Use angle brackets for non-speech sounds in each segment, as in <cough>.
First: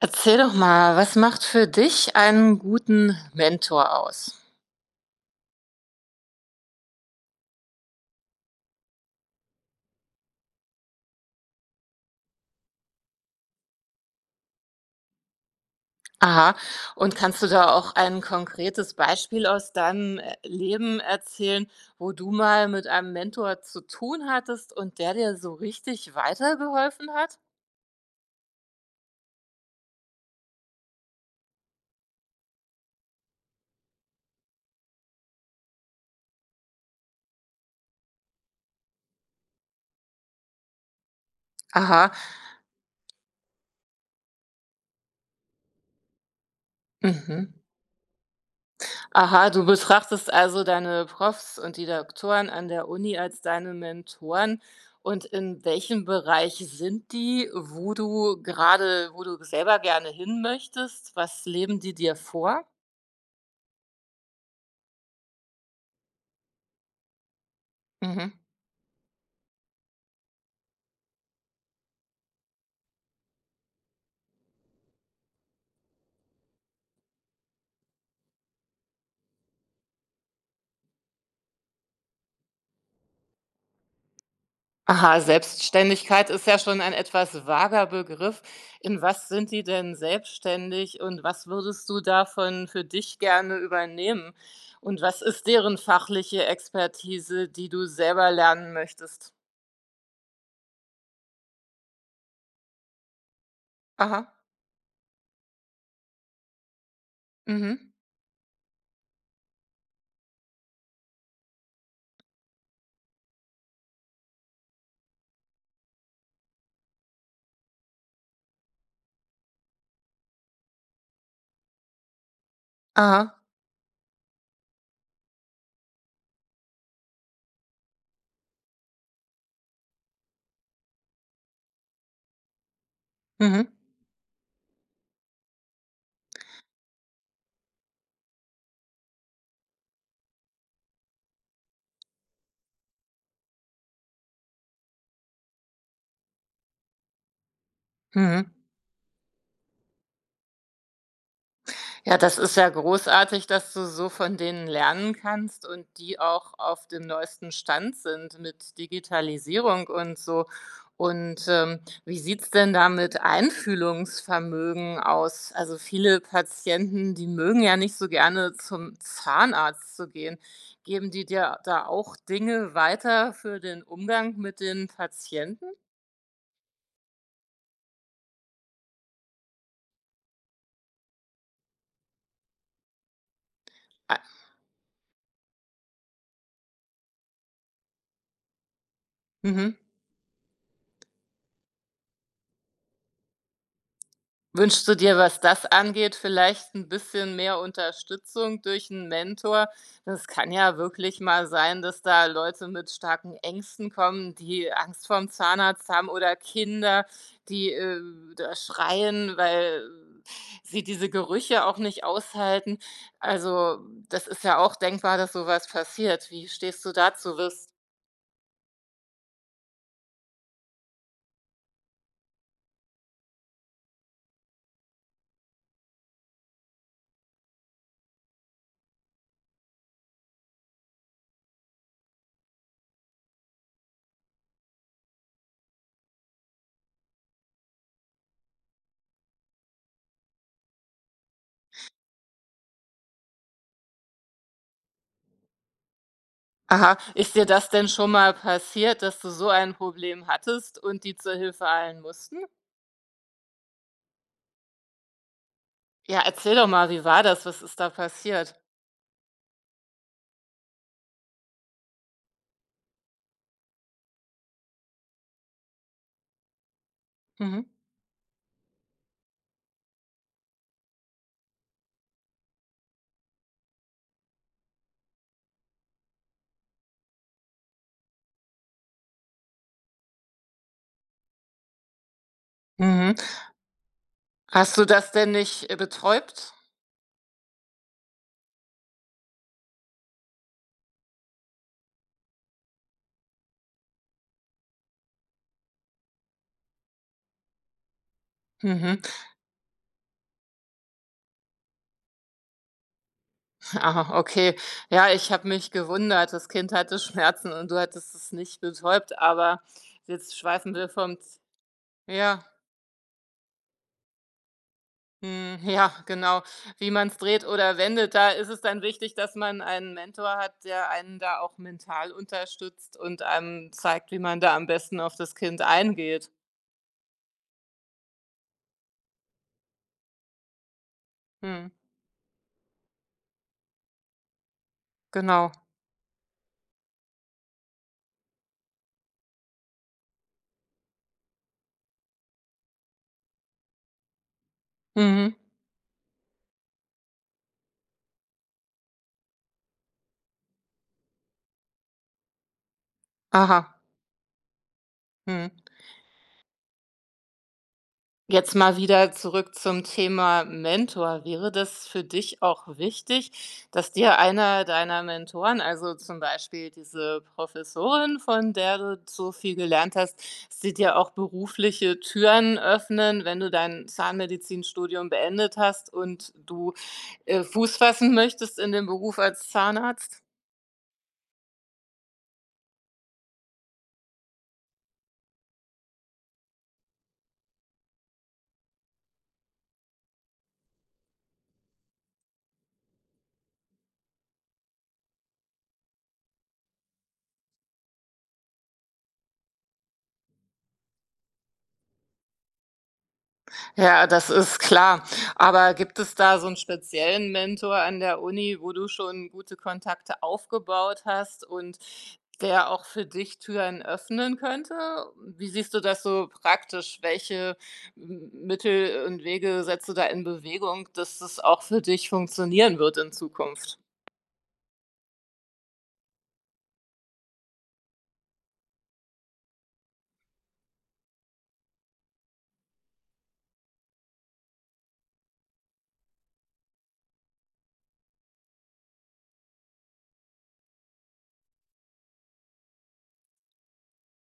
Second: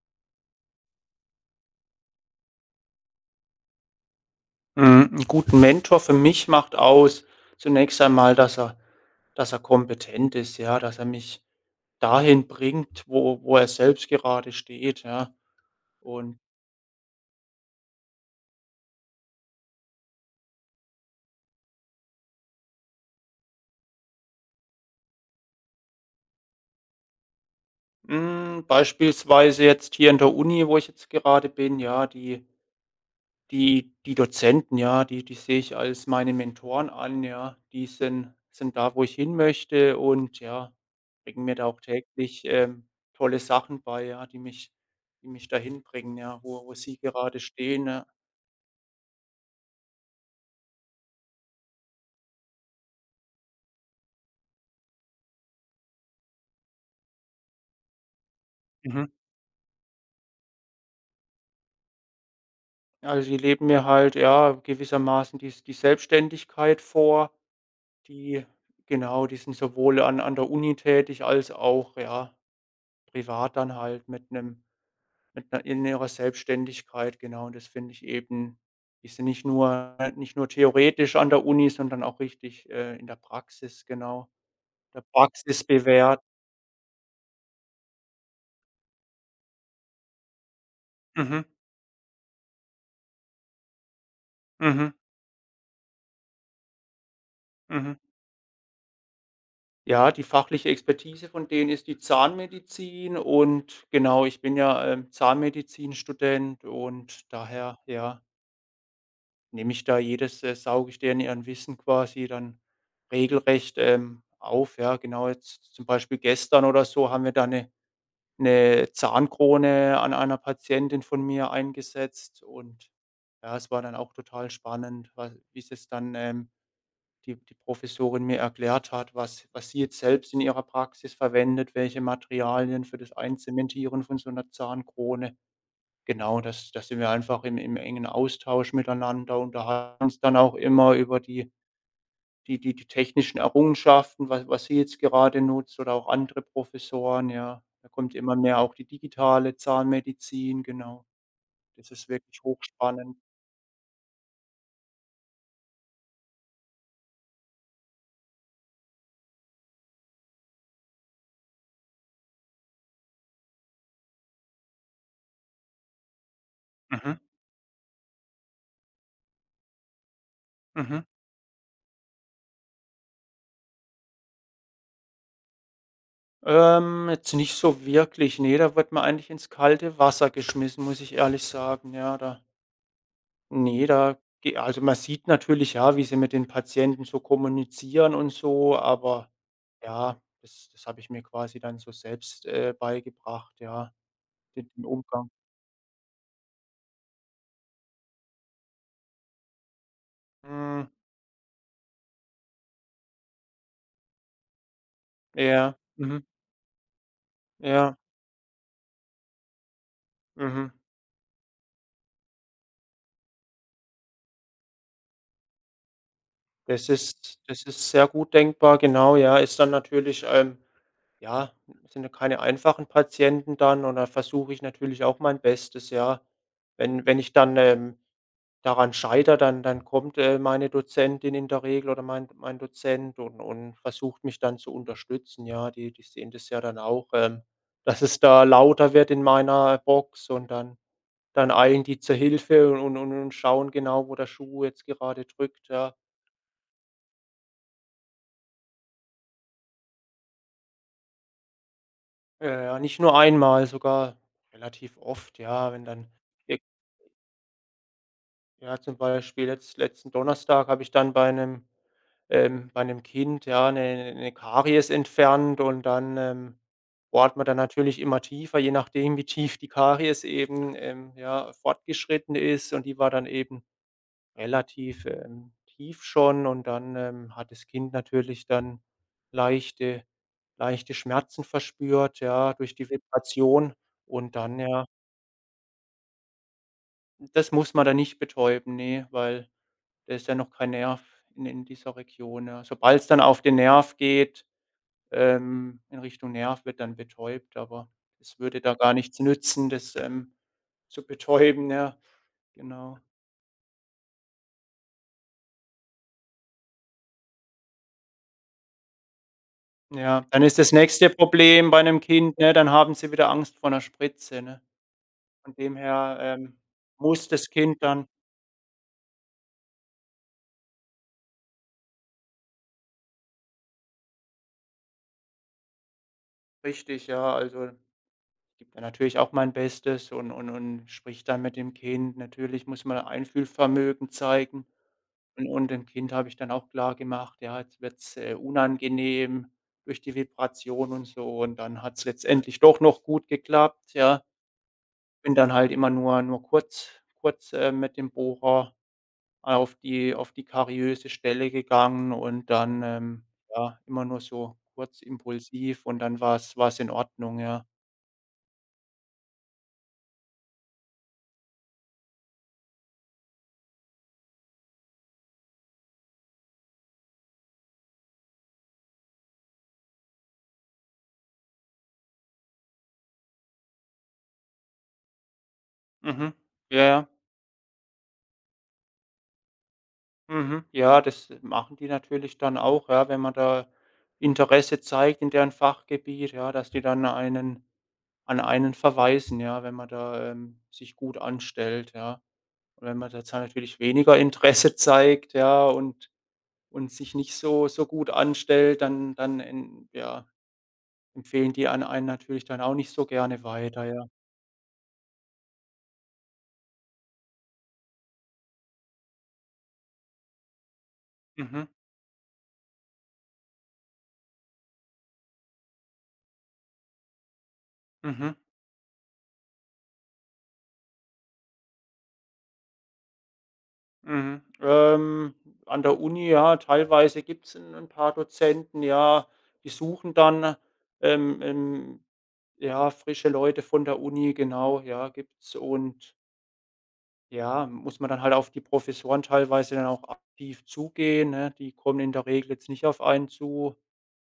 Erzähl doch mal, was macht für dich einen guten Mentor aus? Hm, 'n guten Mentor für mich macht aus, zunächst einmal, dass er kompetent ist, ja, dass er mich dahin bringt, wo wo er selbst gerade steht, ja. Und, Aha. Und kannst du da auch ein konkretes Beispiel aus deinem, Leben erzählen, wo du mal mit einem Mentor zu tun hattest und der dir so richtig weitergeholfen hat? hm, beispielsweise jetzt hier in der Uni, wo ich jetzt gerade bin, ja, die Dozenten, ja, die sehe ich als meine Mentoren an, ja. Die sind da, wo ich hin möchte und ja, bringen mir da auch Aha. täglich, tolle Sachen bei, ja, die mich dahin bringen, ja, wo wo sie gerade Mhm. stehen, ja. Aha, du betrachtest also deine Profs und die Doktoren an der Uni als deine Mentoren. Und in welchem Bereich sind die, wo du Mhm. gerade, wo du selber gerne hin möchtest? Was leben die dir vor? Also, die leben mir halt, ja, gewissermaßen die Selbstständigkeit vor. Mhm. Die Genau, die sind sowohl an an der Uni tätig als auch, ja, privat dann halt mit einer in ihrer Selbstständigkeit, genau. Und das finde ich eben ist ja nicht nur theoretisch an der Uni, sondern auch richtig, in der Praxis, genau. Der Aha, Praxis bewährt. Selbstständigkeit ist ja schon ein etwas vager Begriff. In was sind die denn selbstständig und Mhm, was würdest du davon für dich gerne übernehmen? mhm, Und was ist deren fachliche Expertise, die du mhm. selber lernen möchtest? Ja, die fachliche Expertise von denen ist die Zahnmedizin und genau, Aha. ich bin ja, Zahnmedizinstudent und daher, Mhm. ja, nehme ich da jedes sauge ich deren ihren Wissen quasi dann regelrecht, auf, ja, genau. Jetzt zum Beispiel gestern oder so haben wir da eine Zahnkrone an einer Patientin von mir eingesetzt und Aha. ja, es war dann auch total spannend, weil wie sie es dann, die Professorin mir erklärt hat, was sie jetzt selbst in ihrer Praxis verwendet, welche Materialien für das Mhm. Einzementieren von so einer Zahnkrone. Genau, das sind wir einfach im im engen Austausch miteinander, unterhalten uns dann auch immer über die die technischen Errungenschaften, was sie jetzt gerade nutzt oder auch andere Professoren, ja. Da kommt immer Mhm. mehr auch die digitale Zahnmedizin, genau. Das ist Ja, das wirklich ist ja hochspannend. großartig, dass du so von denen lernen kannst und die auch auf dem neuesten Stand sind mit Digitalisierung und so. Und, wie sieht's denn da mit Einfühlungsvermögen aus? Also, viele Patienten, Mhm, die mögen ja nicht so gerne zum Zahnarzt zu gehen. mhm. Geben die dir da auch Dinge weiter für den Umgang mit den Patienten? Jetzt nicht so wirklich. Ne, da wird man eigentlich ins kalte Wasser geschmissen, muss ich ehrlich sagen. Ja, da ne, da Ah, ge also, man sieht natürlich, ja, wie sie mit den Patienten so kommunizieren und so, aber mhm. ja, das habe ich mir quasi dann so selbst, beigebracht, ja, den Wünschst du dir, Umgang. was das angeht, vielleicht ein bisschen mehr Unterstützung durch einen Mentor? Das kann ja Mhm. wirklich mal sein, dass da Leute mit starken Ängsten kommen, die Angst vorm Ja, Zahnarzt haben mhm, oder Kinder, die, ja, da schreien, weil mhm. sie diese Gerüche auch nicht aushalten. Also, das ist ja auch denkbar, dass sowas passiert. Wie stehst Das du dazu? ist das Wirst ist sehr gut denkbar, genau, ja. Ist dann natürlich, ja, sind ja keine einfachen Patienten dann und da versuche ich natürlich auch mein Bestes, ja. Wenn ich dann, daran scheitere, dann kommt, meine Dozentin in der Regel oder mein Dozent und versucht mich dann zu unterstützen, ja. Die sehen das ja dann auch, dass es da lauter wird in meiner Box. Dann eilen die zur Hilfe und schauen genau, wo der Schuh jetzt gerade drückt, ja. aha, ist dir das denn schon mal passiert, dass du so ein Problem hattest und die zur Hilfe eilen mussten? Ja, ja, ja, nicht nur einmal, sogar relativ oft, ja, wenn dann Ja, erzähl irg doch mal, wie war das? Was ist da passiert? ja, zum Beispiel jetzt letzten Donnerstag habe ich dann bei einem Kind, ja, eine 'ne Karies entfernt und dann, bohrt man dann Mhm. natürlich immer tiefer, je nachdem, wie tief die Karies eben, ja, fortgeschritten ist und die war dann eben relativ, tief schon und dann, hat das Kind natürlich dann leichte leichte Schmerzen verspürt, ja, durch die Mhm. Vibration und dann Hast du ja, das denn nicht, betäubt? das muss man dann nicht betäuben, ne, weil da ist ja noch kein Nerv in dieser Region, ja. Sobald es dann auf den Nerv geht, in Richtung Nerv wird dann betäubt, aber es würde da gar Mhm. nichts nützen, das, zu betäuben, ja, genau. <laughs> Ah, okay. Ja, ich habe mich gewundert. Das Kind hatte Schmerzen und du hattest es nicht betäubt, aber Ja, jetzt dann ist das schweifen wir nächste vom Z Problem bei 'nem Kind, ja, ne, dann haben sie wieder Angst vor 'ner Spritze, ne? Von mhm, dem ja, her, genau. Wie man es muss dreht das oder Kind dann wendet, da ist es dann wichtig, dass man einen Mentor hat, der einen da auch mental unterstützt und einem zeigt, wie man da am besten auf das Kind eingeht. richtig, ja, also, ich gebe da natürlich auch mein Bestes und sprich dann mit Mhm. dem Kind. Natürlich muss man Einfühlvermögen zeigen Genau. und dem Kind habe ich dann auch klargemacht, ja, jetzt wird's, unangenehm durch die Vibration und so und dann hat's letztendlich doch noch gut geklappt, ja. Bin Mhm. dann halt immer nur kurz mit dem Bohrer auf die kariöse Stelle gegangen und dann, Aha. ja, immer nur so kurz Mhm. impulsiv und dann war es in Ordnung, ja. Jetzt mal wieder zurück zum Thema Mentor. Wäre das für dich auch wichtig, dass dir einer deiner Mentoren, also zum Beispiel diese Professorin, von der du so viel gelernt hast, dass die dir auch berufliche Türen öffnen, wenn du dein Zahnmedizinstudium beendet hast und Mhm. du, Ja, ja. Fuß fassen möchtest in dem Beruf als Zahnarzt? Mhm. Ja, das machen die natürlich dann auch, ja, wenn man da Interesse zeigt in deren Fachgebiet, ja, dass die dann einen an einen verweisen, ja, wenn man da, sich gut anstellt, ja. Und wenn man da zwar natürlich weniger Interesse <laughs> zeigt, ja, und sich nicht so gut anstellt, dann dann en ja. Empfehlen die an einen natürlich dann auch nicht so gerne weiter, ja. Ja, das ist klar. Aber gibt es da so einen speziellen Mentor an der Uni, wo du schon gute Kontakte aufgebaut hast Mhm, und der auch für dich Türen öffnen könnte? Wie siehst du das so praktisch? Welche M mhm, Mittel und Wege setzt du da in Bewegung, dass das auch für dich funktionieren wird in Zukunft? mhm. An der Uni, ja, teilweise gibt's 'n ein paar Dozenten, ja, die suchen dann, ähm, ähm, ja, frische Leute von der Uni, genau, ja, gibt's und ja, muss man dann halt auf die Professoren teilweise dann auch aktiv zugehen, ne? Die kommen in der Regel jetzt nicht auf einen zu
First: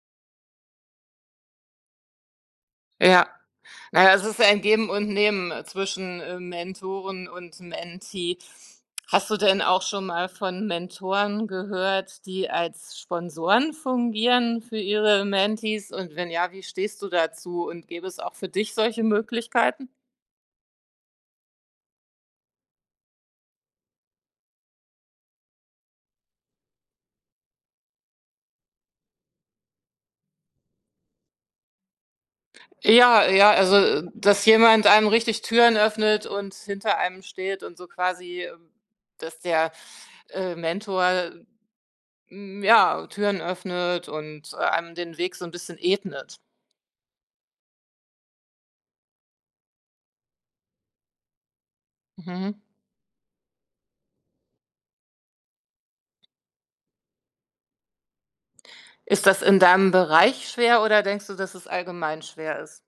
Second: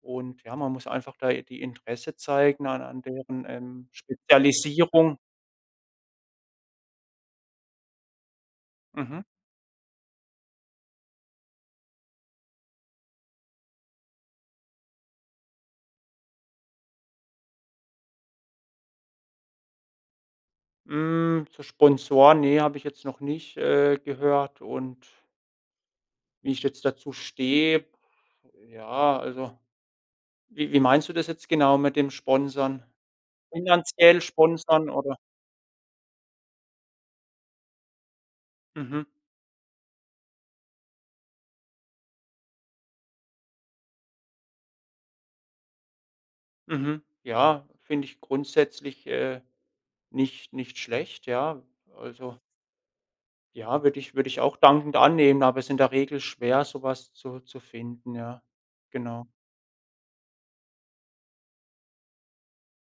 und ja, man muss einfach da die Interesse zeigen an an Ja. deren, Na ja, es ist ja ein Geben und Spezialisierung. Nehmen, zwischen, Mentoren und Mentee. Mhm. Hast du denn auch schon mal von Mentoren gehört, die als Sponsoren fungieren für ihre Mentees? Und wenn ja, wie stehst du dazu? Und gäbe es auch für dich solche Möglichkeiten? Hm, zu Sponsoren, nee, habe ich jetzt noch nicht, gehört und wie ich jetzt dazu stehe, ja, also wie meinst du das jetzt genau mit dem Sponsern? Ja, ja, also, Finanziell dass jemand sponsern einem oder richtig Türen öffnet und hinter einem steht und so quasi, mhm, dass der, Mentor, hm, ja, Türen öffnet und, einem den Weg so ein bisschen ebnet. mhm. Ja, finde ich grundsätzlich, nicht schlecht, ja. Also, Mhm. ja, würde ich auch dankend annehmen, aber es ist in der Regel schwer, sowas zu finden, ja. Ist Genau. das in deinem Bereich schwer oder denkst du, dass es allgemein schwer ist?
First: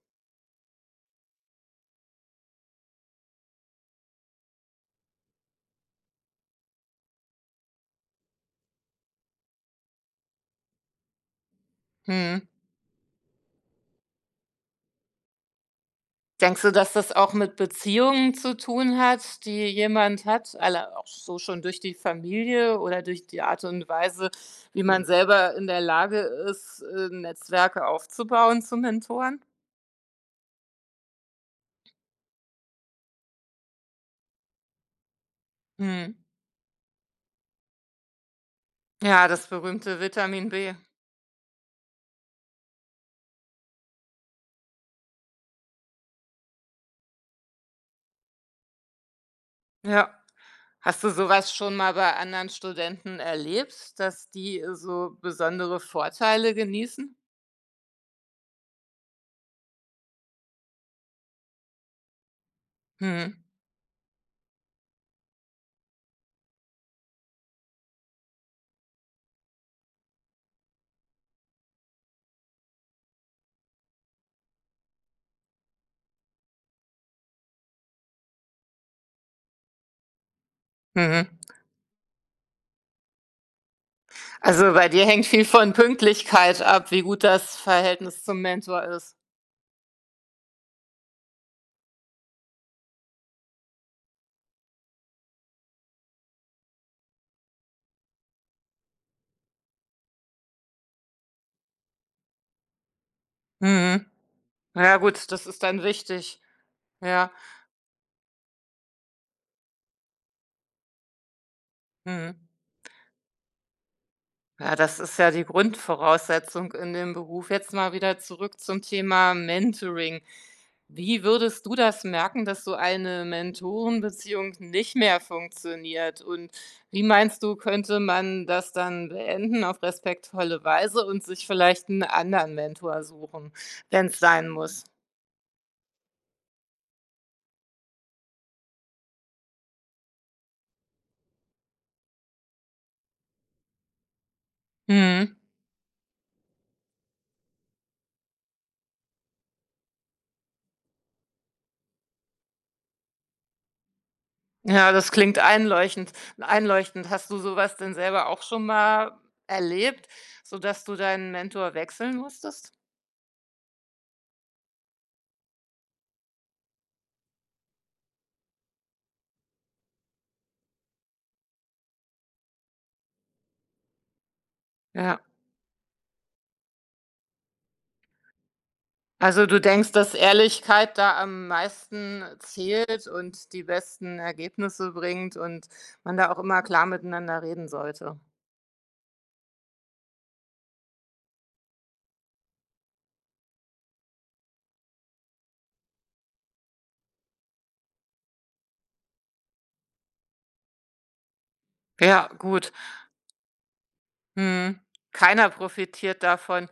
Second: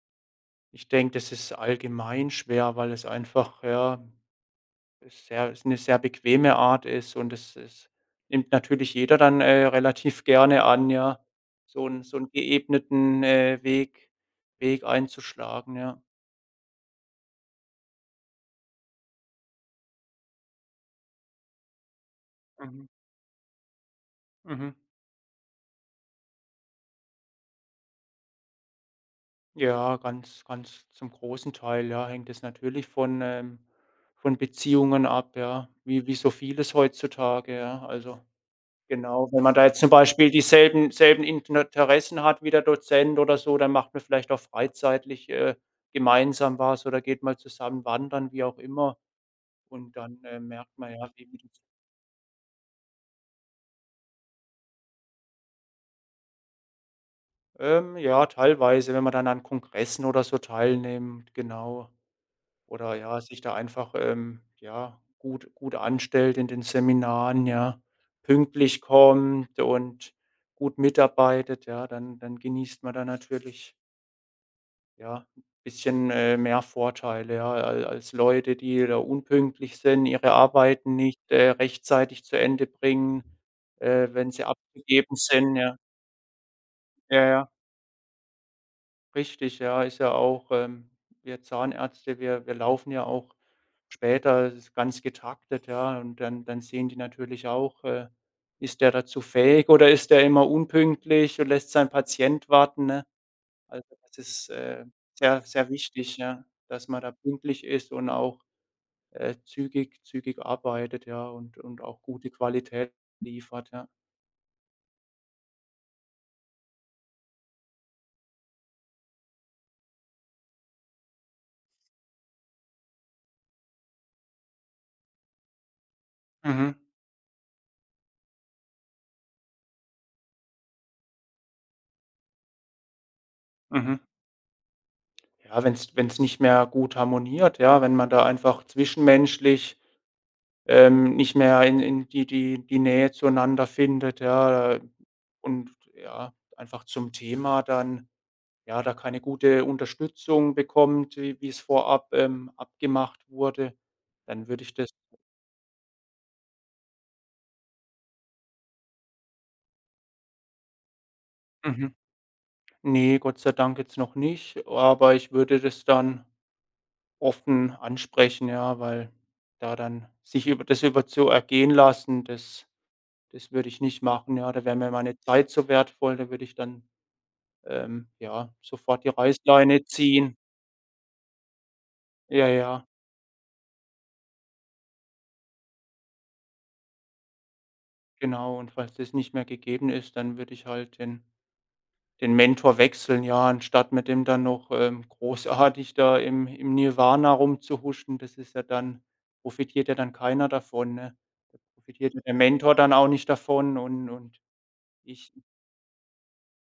Ich denke, das ist allgemein schwer, weil es einfach, ja, ist 'ne sehr bequeme Art ist und es nimmt natürlich jeder dann, relativ <laughs> gerne an, ja, so 'n Mhm. geebneten, Weg einzuschlagen, ja. Denkst du, dass das auch mit Beziehungen zu tun hat, die jemand hat, alle auch so schon durch die Familie Mhm, oder durch die Art und Weise, mhm. wie man selber in der Lage ist, Netzwerke aufzubauen zu Mentoren? Ja, ganz zum großen Teil, ja, hängt es natürlich von Beziehungen ab, ja, wie Mhm. so vieles heutzutage, ja, also Ja, genau, wenn das man da jetzt zum berühmte Beispiel Vitamin B. dieselben selben Interessen hat wie der Dozent oder so, dann macht man vielleicht auch freizeitlich, gemeinsam was oder geht mal zusammen wandern, wie auch immer. Und Ja. dann, merkt man Hast du ja, sowas schon mal bei anderen Studenten erlebt, dass die so besondere Vorteile genießen? Ja, teilweise, wenn man dann an Kongressen oder so teilnimmt, genau. Oder ja, sich Mhm. da einfach, ja, gut anstellt in den Seminaren, ja, pünktlich kommt und gut mitarbeitet, ja, dann genießt man da natürlich ja, ein bisschen, mehr Vorteile, ja, al als Leute, die da unpünktlich sind, ihre Arbeiten nicht, Mhm. Rechtzeitig zu Ende bringen, wenn sie Also, bei dir abgegeben hängt viel sind, von ja. Pünktlichkeit ab, wie gut Ja, ja, das Verhältnis zum Mentor ist. richtig, ja, ist ja auch, wir Zahnärzte, wir laufen ja auch später, es ist ganz getaktet, ja, und dann sehen die natürlich auch, ist der dazu fähig oder ist der immer unpünktlich und lässt seinen Patient warten, ne? Also, Mhm. das ist, Ja gut, sehr, das ist sehr dann wichtig, wichtig. ja, dass man da Ja. pünktlich ist und auch, zügig arbeitet, ja, und auch gute Mhm. Qualität liefert, ja. Ja, das ist ja die Grundvoraussetzung in dem Beruf. Jetzt mal wieder zurück zum Thema Mentoring. Wie würdest du das merken, dass so eine Mentorenbeziehung nicht mehr funktioniert? Und Mhm, wie meinst du, könnte man das dann beenden auf respektvolle Weise und sich vielleicht einen anderen Mentor suchen, mhm. wenn es sein muss? Ja, wenn es nicht mehr gut harmoniert, ja, wenn man da einfach zwischenmenschlich, nicht mehr in in die Nähe zueinander findet, ja, Mhm. und ja, einfach zum Thema dann ja, da keine gute Unterstützung bekommt, wie wie es vorab, abgemacht wurde, dann würde ich das. Ja, das klingt einleuchtend. Hast du sowas denn selber auch schon mal erlebt, sodass du deinen Mentor Mhm. wechseln musstest? Ne, Gott sei Dank jetzt noch nicht, aber ich würde das dann offen ansprechen, ja, weil da dann sich über das über zu ergehen lassen, das würde ich nicht machen, ja. Da wäre mir meine Ja. Zeit so wertvoll, da würde ich dann, ja, sofort die Also, du Reißleine denkst, dass ziehen. Ehrlichkeit da am meisten Ja, ja, zählt und die besten Ergebnisse bringt und man da auch immer klar miteinander reden sollte. genau. Und falls das nicht mehr gegeben ist, dann würde ich halt den Mentor wechseln, ja, anstatt mit dem dann noch, großartig da im im Nirvana rumzuhuschen, das ist ja dann profitiert ja dann keiner davon, ne? Da profitiert ja Ja, der gut. Mentor dann auch nicht davon und Mhm. ich Keiner profitiert davon.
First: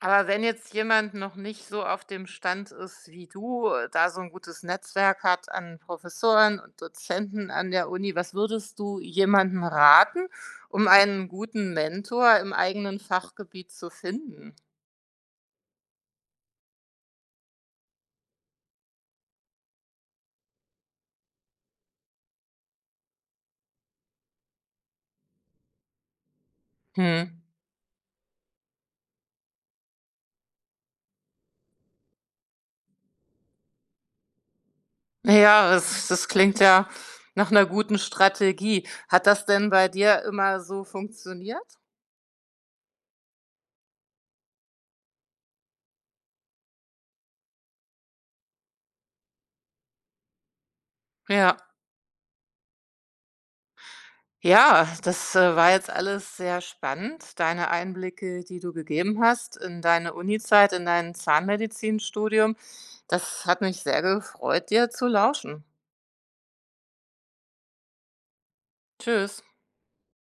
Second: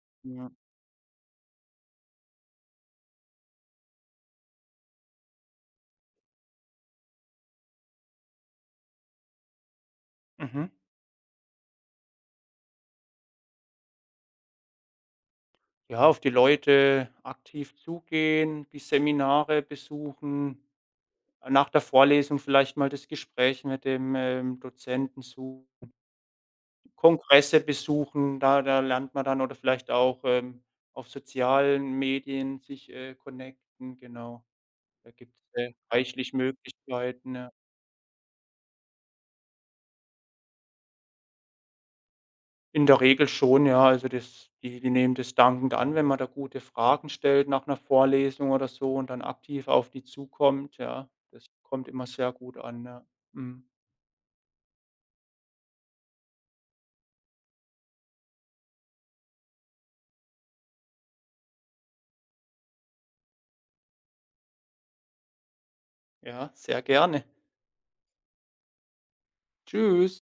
Aber wenn ja. jetzt jemand noch nicht so auf dem Stand ist wie du, da so ein gutes Netzwerk hat an Professoren und Dozenten an der Uni, was würdest du jemandem raten, Mhm. um einen guten Mentor im eigenen Fachgebiet zu finden? Ja, auf die Leute aktiv zugehen, die Seminare besuchen, nach der Vorlesung vielleicht mal das Gespräch mit dem, Dozenten suchen. Hm. Kongresse besuchen, da da lernt man dann oder vielleicht auch, auf sozialen Medien sich, connecten, genau. Da gibt's, Ja, das reichlich klingt ja Möglichkeiten, nach ja. einer guten Strategie. Hat das denn bei dir immer so funktioniert? In der Regel schon, ja. Also, das die nehmen das dankend an, wenn man da gute Fragen stellt nach einer Vorlesung oder so und dann aktiv auf die zukommt, ja. Das Ja. kommt immer sehr gut an, ja. Mhm. Ja, das, war jetzt alles sehr spannend, deine Einblicke, die du gegeben hast in deine Unizeit, in dein Zahnmedizinstudium. Das hat mich sehr gefreut, dir zu lauschen. Ja, sehr gerne. Tschüss. Tschüss.